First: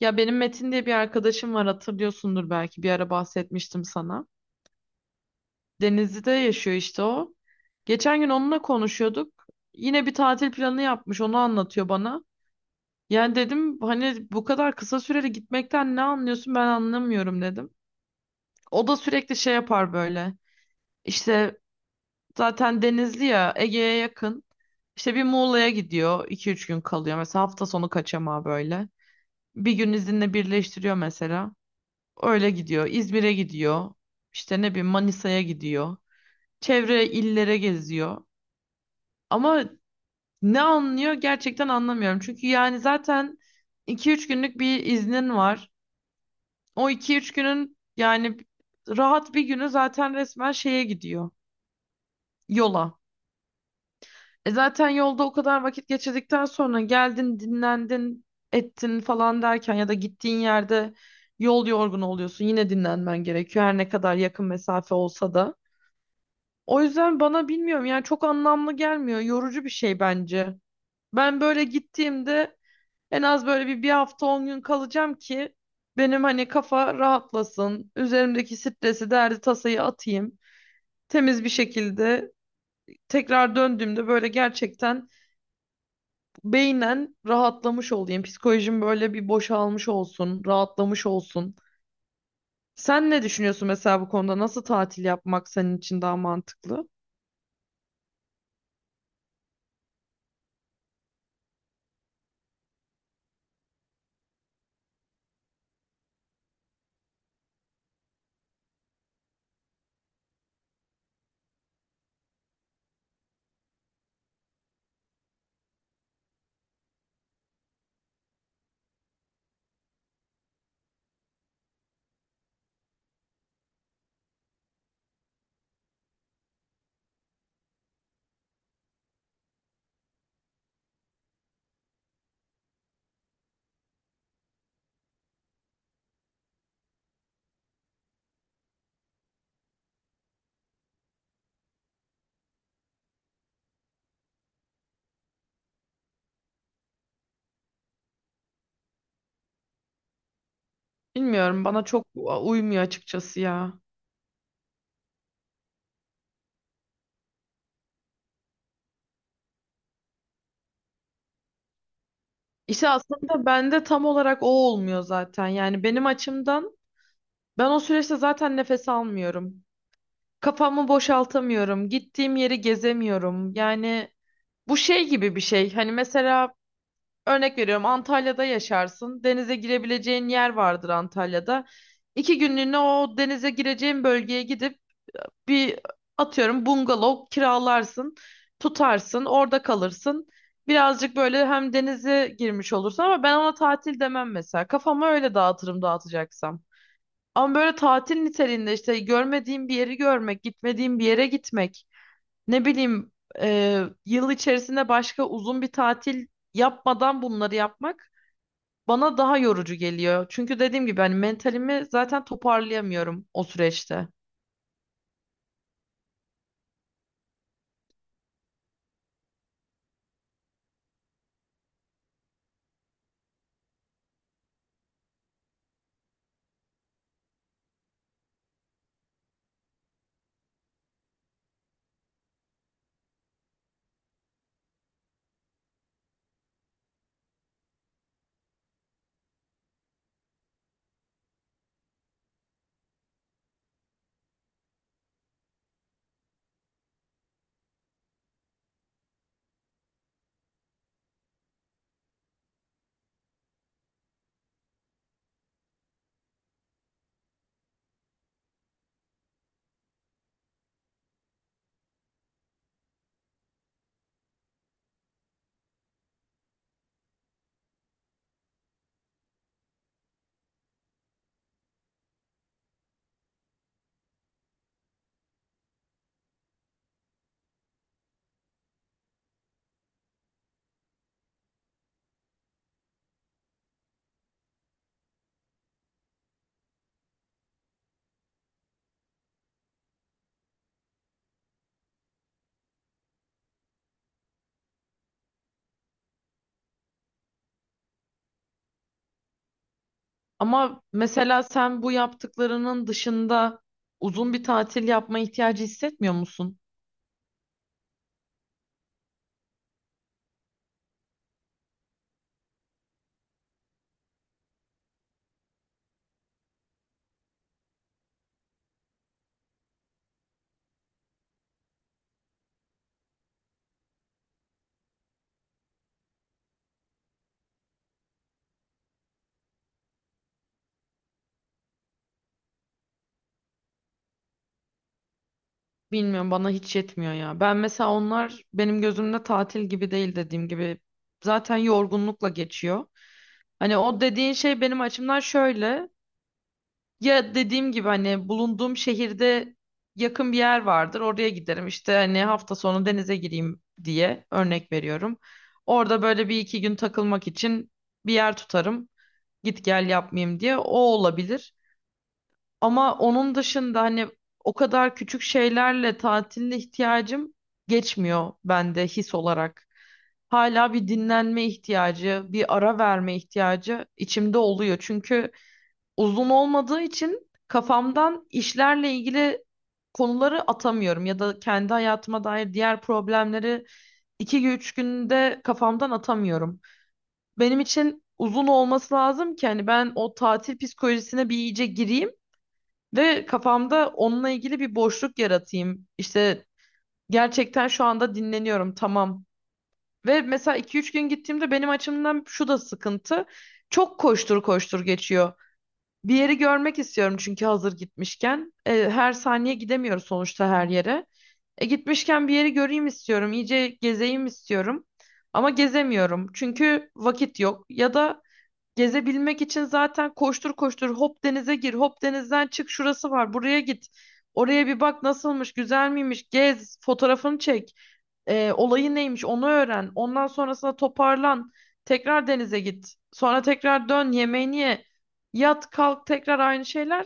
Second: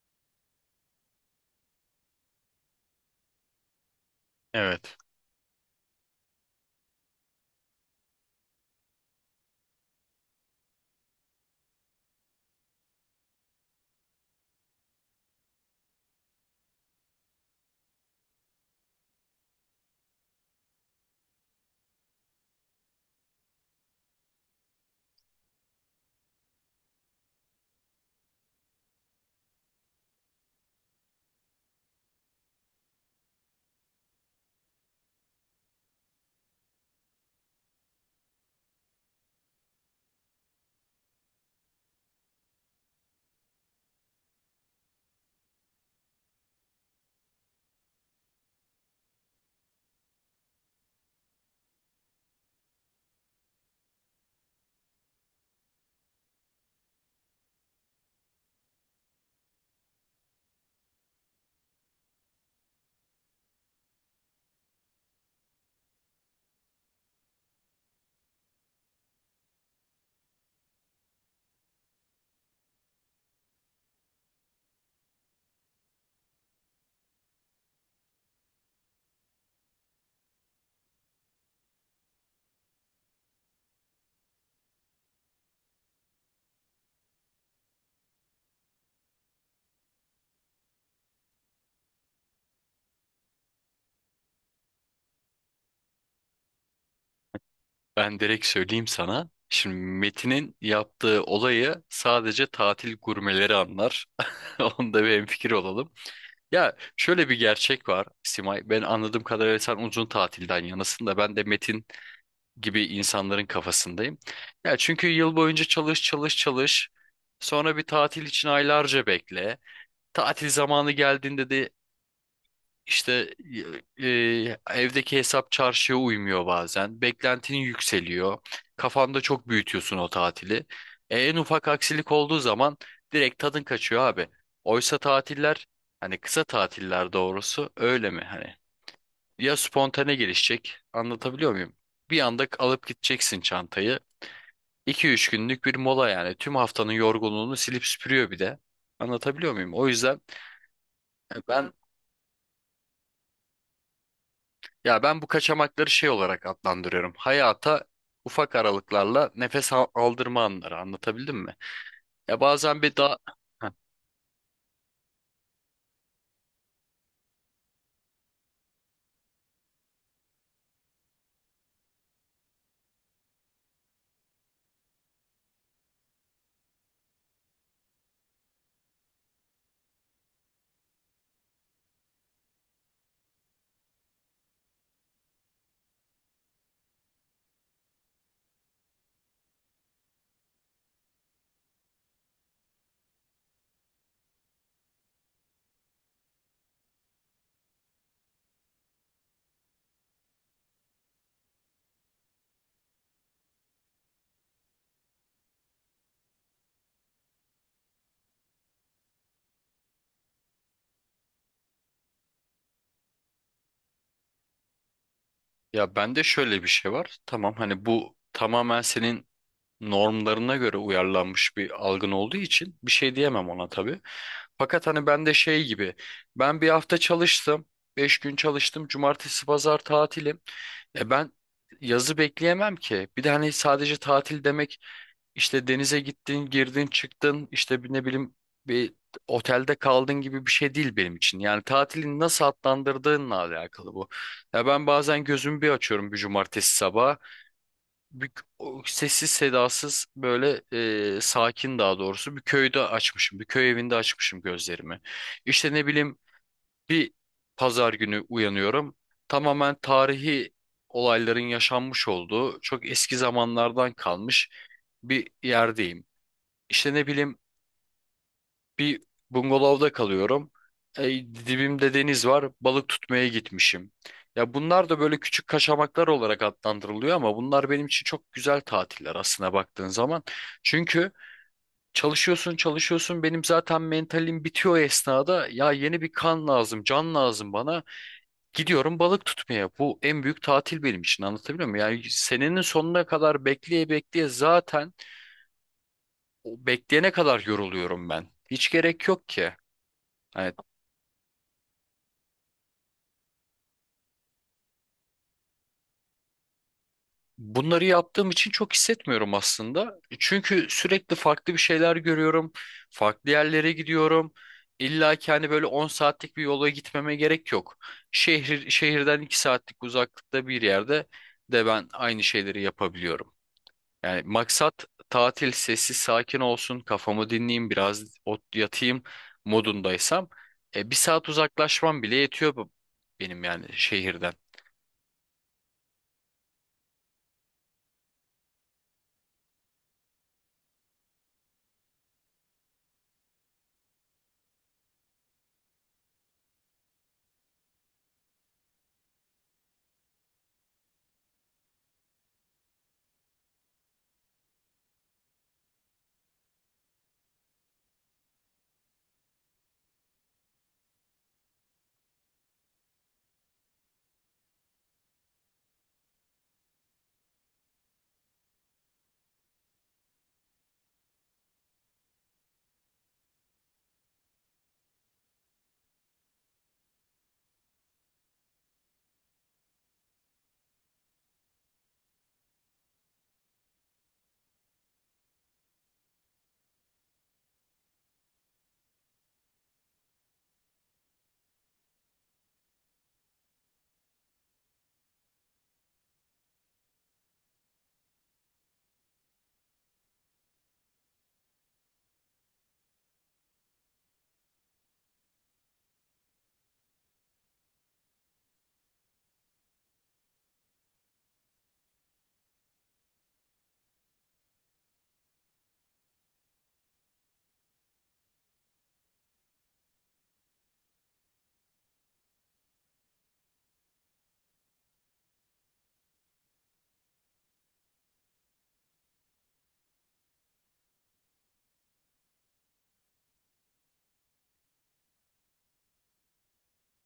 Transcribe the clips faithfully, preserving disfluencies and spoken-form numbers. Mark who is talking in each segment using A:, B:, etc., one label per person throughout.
A: Ya benim Metin diye bir arkadaşım var hatırlıyorsundur belki bir ara bahsetmiştim sana.
B: Evet.
A: Denizli'de yaşıyor işte o. Geçen gün onunla konuşuyorduk. Yine bir tatil planı yapmış onu anlatıyor bana. Yani dedim hani bu kadar kısa süreli gitmekten ne anlıyorsun ben anlamıyorum dedim. O da sürekli şey yapar böyle. İşte zaten Denizli ya Ege'ye yakın. İşte bir Muğla'ya gidiyor iki üç gün kalıyor. Mesela hafta sonu kaçamağı böyle. Bir gün izinle birleştiriyor mesela. Öyle gidiyor. İzmir'e gidiyor. İşte ne bileyim Manisa'ya gidiyor. Çevre illere geziyor. Ama ne anlıyor gerçekten anlamıyorum. Çünkü yani zaten iki üç günlük bir iznin var. O iki üç günün yani rahat bir günü zaten resmen şeye gidiyor. Yola. E zaten yolda o kadar vakit geçirdikten sonra geldin, dinlendin, ettin falan derken ya da gittiğin yerde yol yorgunu oluyorsun. Yine dinlenmen gerekiyor her ne kadar yakın mesafe olsa da. O yüzden bana bilmiyorum yani çok anlamlı gelmiyor. Yorucu bir şey bence. Ben böyle gittiğimde en az böyle bir, bir hafta on gün kalacağım ki benim hani kafa rahatlasın. Üzerimdeki stresi, derdi, tasayı atayım. Temiz bir şekilde tekrar döndüğümde böyle gerçekten beynen rahatlamış olayım. Psikolojim böyle bir boşalmış olsun, rahatlamış olsun. Sen ne düşünüyorsun mesela bu konuda? Nasıl tatil yapmak senin için daha mantıklı?
B: Ben direkt söyleyeyim sana. Şimdi Metin'in yaptığı olayı sadece tatil gurmeleri anlar. Onda bir hemfikir olalım. Ya şöyle bir gerçek var Simay. Ben anladığım kadarıyla sen uzun tatilden yanasın da ben de Metin gibi insanların kafasındayım. Ya çünkü yıl boyunca çalış çalış çalış. Sonra bir tatil için aylarca bekle. Tatil zamanı geldiğinde de İşte e, e, evdeki hesap çarşıya uymuyor bazen. Beklentinin yükseliyor. Kafanda çok büyütüyorsun o tatili. E, en ufak aksilik olduğu zaman direkt tadın kaçıyor abi. Oysa tatiller, hani kısa tatiller doğrusu öyle mi? Hani ya spontane gelişecek, anlatabiliyor muyum? Bir anda alıp gideceksin çantayı. iki üç günlük bir mola yani tüm haftanın yorgunluğunu silip süpürüyor bir de. Anlatabiliyor muyum? O yüzden e,
A: Bilmiyorum,
B: ben...
A: bana çok u- uymuyor açıkçası ya.
B: Ya ben bu kaçamakları şey olarak adlandırıyorum. Hayata ufak aralıklarla nefes al- aldırma anları, anlatabildim mi? Ya bazen
A: İşte
B: bir daha...
A: aslında
B: Heh.
A: bende tam olarak o olmuyor zaten. Yani benim açımdan ben o süreçte zaten nefes almıyorum. Kafamı boşaltamıyorum. Gittiğim yeri gezemiyorum. Yani bu şey gibi bir şey. Hani mesela örnek veriyorum Antalya'da yaşarsın. Denize girebileceğin yer vardır Antalya'da. İki günlüğüne o denize gireceğin bölgeye gidip bir atıyorum bungalov kiralarsın. Tutarsın orada kalırsın. Birazcık böyle hem denize girmiş olursun ama ben ona tatil demem mesela. Kafamı öyle dağıtırım dağıtacaksam. Ama böyle tatil niteliğinde işte görmediğim bir yeri görmek, gitmediğim bir yere gitmek. Ne bileyim e, yıl içerisinde başka uzun bir tatil yapmadan bunları yapmak bana daha yorucu geliyor. Çünkü dediğim gibi hani mentalimi zaten toparlayamıyorum o süreçte.
B: Ya bende şöyle bir şey var. Tamam, hani bu tamamen senin normlarına göre uyarlanmış bir algın olduğu için bir şey diyemem ona tabii. Fakat hani ben de şey gibi, ben bir hafta çalıştım, beş gün çalıştım, cumartesi pazar tatilim. E ben yazı bekleyemem ki. Bir de hani sadece tatil demek, işte denize gittin, girdin, çıktın, işte bir ne bileyim bir otelde kaldın gibi bir şey değil benim için. Yani tatilin nasıl adlandırdığınla alakalı bu. Ya ben bazen gözümü bir açıyorum, bir cumartesi sabahı, bir o sessiz sedasız, böyle e, sakin, daha doğrusu bir köyde açmışım. Bir köy evinde açmışım gözlerimi. İşte ne bileyim, bir pazar günü uyanıyorum. Tamamen tarihi olayların yaşanmış olduğu çok eski zamanlardan kalmış bir yerdeyim. İşte ne bileyim, bir bungalovda kalıyorum. E, dibimde deniz var. Balık tutmaya gitmişim. Ya bunlar da böyle küçük kaçamaklar olarak adlandırılıyor, ama bunlar benim için çok güzel tatiller aslına baktığın zaman. Çünkü çalışıyorsun çalışıyorsun benim zaten mentalim bitiyor o esnada. Ya yeni bir kan lazım, can lazım bana. Gidiyorum balık tutmaya. Bu en büyük tatil benim için, anlatabiliyor muyum? Yani senenin sonuna kadar bekleye bekleye zaten o bekleyene kadar yoruluyorum ben. Hiç gerek yok ki. Hani...
A: Ama mesela sen bu yaptıklarının dışında uzun bir tatil yapma ihtiyacı hissetmiyor musun?
B: Bunları yaptığım için çok hissetmiyorum aslında. Çünkü sürekli farklı bir şeyler görüyorum. Farklı yerlere gidiyorum. İlla ki hani böyle on saatlik bir yola gitmeme gerek yok. Şehir, şehirden iki saatlik uzaklıkta bir yerde de ben aynı şeyleri yapabiliyorum. Yani maksat tatil sessiz sakin olsun, kafamı dinleyeyim, biraz ot yatayım modundaysam e, bir saat uzaklaşmam bile yetiyor bu- benim, yani şehirden.
A: Bilmiyorum bana hiç yetmiyor ya. Ben mesela onlar benim gözümde tatil gibi değil dediğim gibi. Zaten yorgunlukla geçiyor. Hani o dediğin şey benim açımdan şöyle. Ya dediğim gibi hani bulunduğum şehirde yakın bir yer vardır. Oraya giderim. İşte hani hafta sonu denize gireyim diye örnek veriyorum. Orada böyle bir iki gün takılmak için bir yer tutarım. Git gel yapmayayım diye. O olabilir. Ama onun dışında hani o kadar küçük şeylerle tatiline ihtiyacım geçmiyor bende his olarak. Hala bir dinlenme ihtiyacı, bir ara verme ihtiyacı içimde oluyor. Çünkü uzun olmadığı için kafamdan işlerle ilgili konuları atamıyorum ya da kendi hayatıma dair diğer problemleri iki üç günde kafamdan atamıyorum. Benim için uzun olması lazım ki hani ben o tatil psikolojisine bir iyice gireyim ve kafamda onunla ilgili bir boşluk yaratayım. İşte gerçekten şu anda dinleniyorum tamam. Ve mesela iki üç gün gittiğimde benim açımdan şu da sıkıntı. Çok koştur koştur geçiyor. Bir yeri görmek istiyorum çünkü hazır gitmişken. E, her saniye gidemiyoruz sonuçta her yere. E, gitmişken bir yeri göreyim istiyorum, iyice gezeyim istiyorum. Ama gezemiyorum çünkü vakit yok. Ya da gezebilmek için zaten koştur koştur hop denize gir, hop denizden çık, şurası var, buraya git. Oraya bir bak nasılmış, güzel miymiş, gez, fotoğrafını çek. E, olayı neymiş onu öğren. Ondan sonrasında toparlan. Tekrar denize git. Sonra tekrar dön yemeğini ye. Yat kalk tekrar aynı şeyler.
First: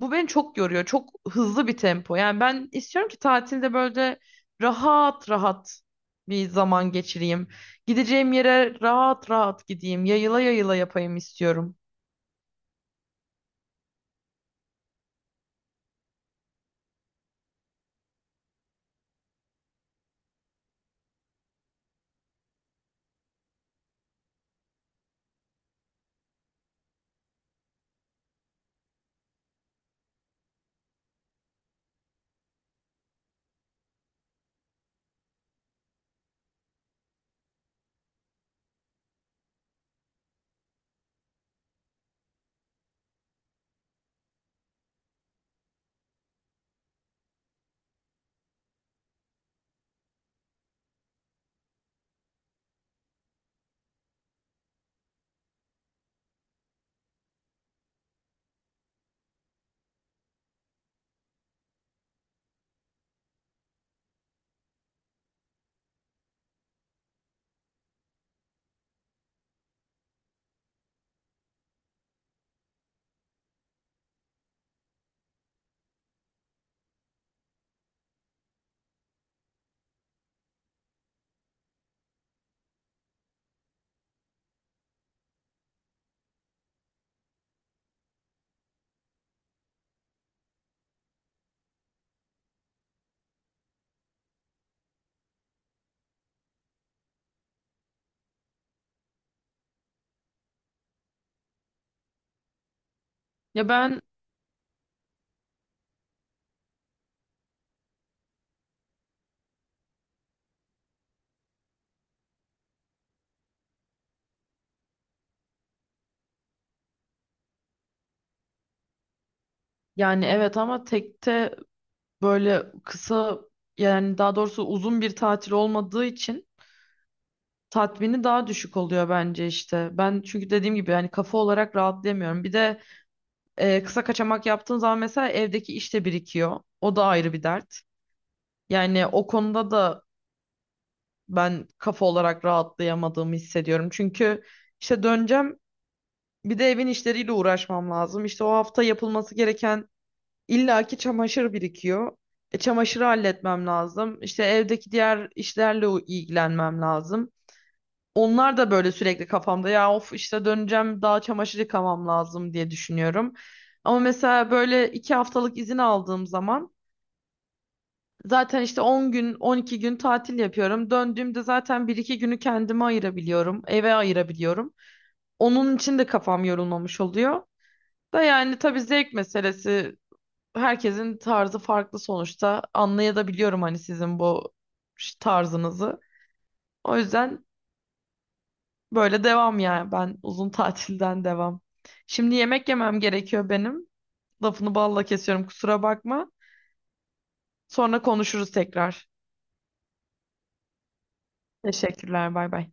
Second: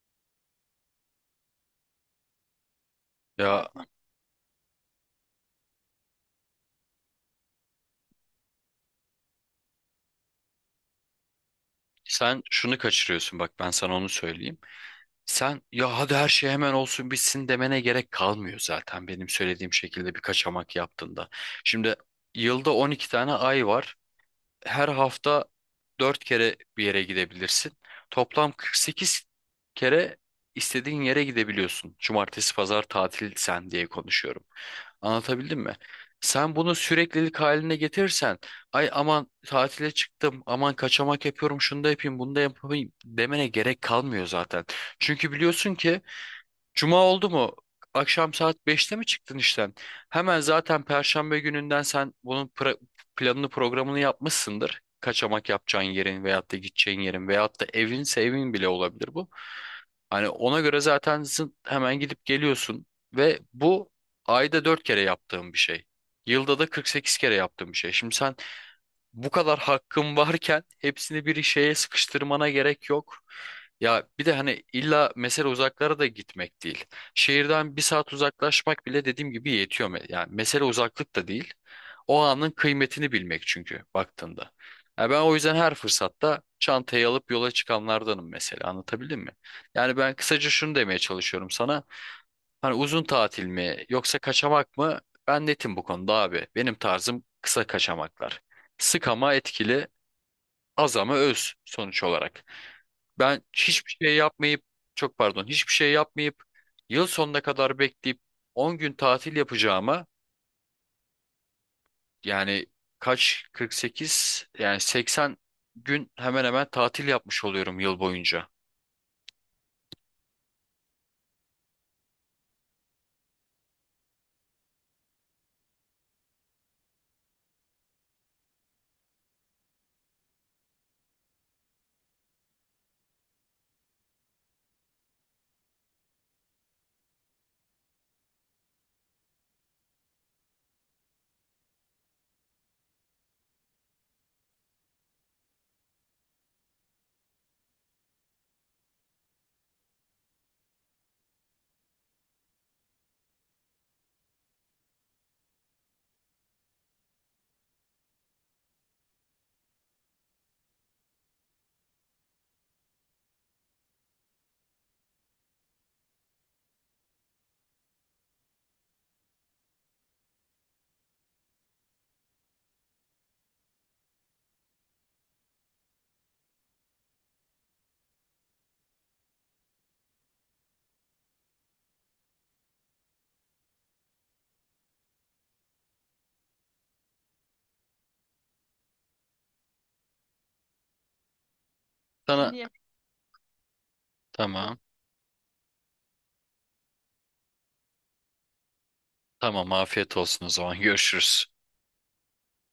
A: Bu beni çok yoruyor. Çok hızlı bir tempo. Yani ben istiyorum ki
B: Ya
A: tatilde böyle rahat rahat bir zaman geçireyim. Gideceğim yere rahat rahat gideyim. Yayıla yayıla yapayım istiyorum.
B: sen şunu kaçırıyorsun bak, ben sana onu söyleyeyim. Sen ya hadi her şey hemen olsun bitsin demene gerek kalmıyor zaten benim söylediğim şekilde bir kaçamak yaptığında. Şimdi yılda on iki tane ay var, her hafta dört kere bir yere gidebilirsin. Toplam kırk sekiz kere istediğin yere gidebiliyorsun. Cumartesi, pazar tatil sen diye konuşuyorum. Anlatabildim mi? Sen bunu süreklilik haline getirirsen, ay aman tatile çıktım, aman kaçamak yapıyorum, şunu da yapayım, bunu da yapayım demene gerek kalmıyor zaten. Çünkü biliyorsun ki Cuma oldu mu? Akşam saat beşte mi çıktın işten? Hemen zaten Perşembe gününden sen bunun pra- planını programını yapmışsındır. Kaçamak yapacağın yerin veyahut da gideceğin yerin veyahut da evinse evin bile olabilir bu. Hani ona göre zaten zın- hemen gidip geliyorsun ve bu ayda dört kere yaptığım bir şey. Yılda da kırk sekiz kere yaptığım bir şey. Şimdi sen bu kadar hakkım varken hepsini bir şeye sıkıştırmana gerek yok. Ya bir de hani illa mesele uzaklara da gitmek değil. Şehirden bir saat uzaklaşmak bile dediğim gibi yetiyor. me- Yani mesele uzaklık da değil. O anın kıymetini bilmek çünkü baktığında. Ya ben o yüzden her fırsatta çantayı alıp yola çıkanlardanım mesela, anlatabildim mi? Yani ben kısaca şunu demeye çalışıyorum sana. Hani uzun tatil mi yoksa kaçamak mı? Ben netim bu konuda abi. Benim tarzım kısa kaçamaklar. Sık ama etkili, az ama öz sonuç olarak. Ben
A: Ya
B: hiçbir
A: ben
B: şey yapmayıp, çok pardon, hiçbir şey yapmayıp yıl sonuna kadar bekleyip on gün tatil yapacağıma, yani kaç, kırk sekiz, yani seksen gün hemen hemen tatil yapmış oluyorum yıl boyunca.
A: yani evet ama tekte böyle kısa yani daha doğrusu uzun bir tatil olmadığı için tatmini daha düşük oluyor bence işte. Ben çünkü dediğim gibi yani kafa olarak rahatlayamıyorum. Bir de e, kısa kaçamak yaptığın zaman mesela evdeki iş de birikiyor. O da ayrı bir dert. Yani o konuda da ben kafa olarak rahatlayamadığımı hissediyorum. Çünkü işte döneceğim bir de evin işleriyle uğraşmam lazım. İşte o hafta yapılması gereken illaki çamaşır birikiyor. E, çamaşırı halletmem lazım. İşte evdeki diğer işlerle u- ilgilenmem lazım. Onlar da böyle sürekli kafamda ya of işte döneceğim daha çamaşır yıkamam lazım diye düşünüyorum. Ama mesela böyle iki haftalık izin aldığım zaman zaten işte on gün on iki gün tatil yapıyorum. Döndüğümde zaten bir iki günü kendime ayırabiliyorum. Eve ayırabiliyorum. Onun için de kafam yorulmamış oluyor. Da yani tabii zevk meselesi herkesin tarzı farklı sonuçta anlayabiliyorum hani sizin bu tarzınızı. O yüzden böyle devam yani ben uzun tatilden devam. Şimdi
B: Sana diye...
A: yemek yemem gerekiyor benim. Lafını
B: Tamam,
A: balla kesiyorum kusura bakma. Sonra konuşuruz tekrar.
B: tamam, afiyet olsun o zaman, görüşürüz.
A: Teşekkürler bay bay.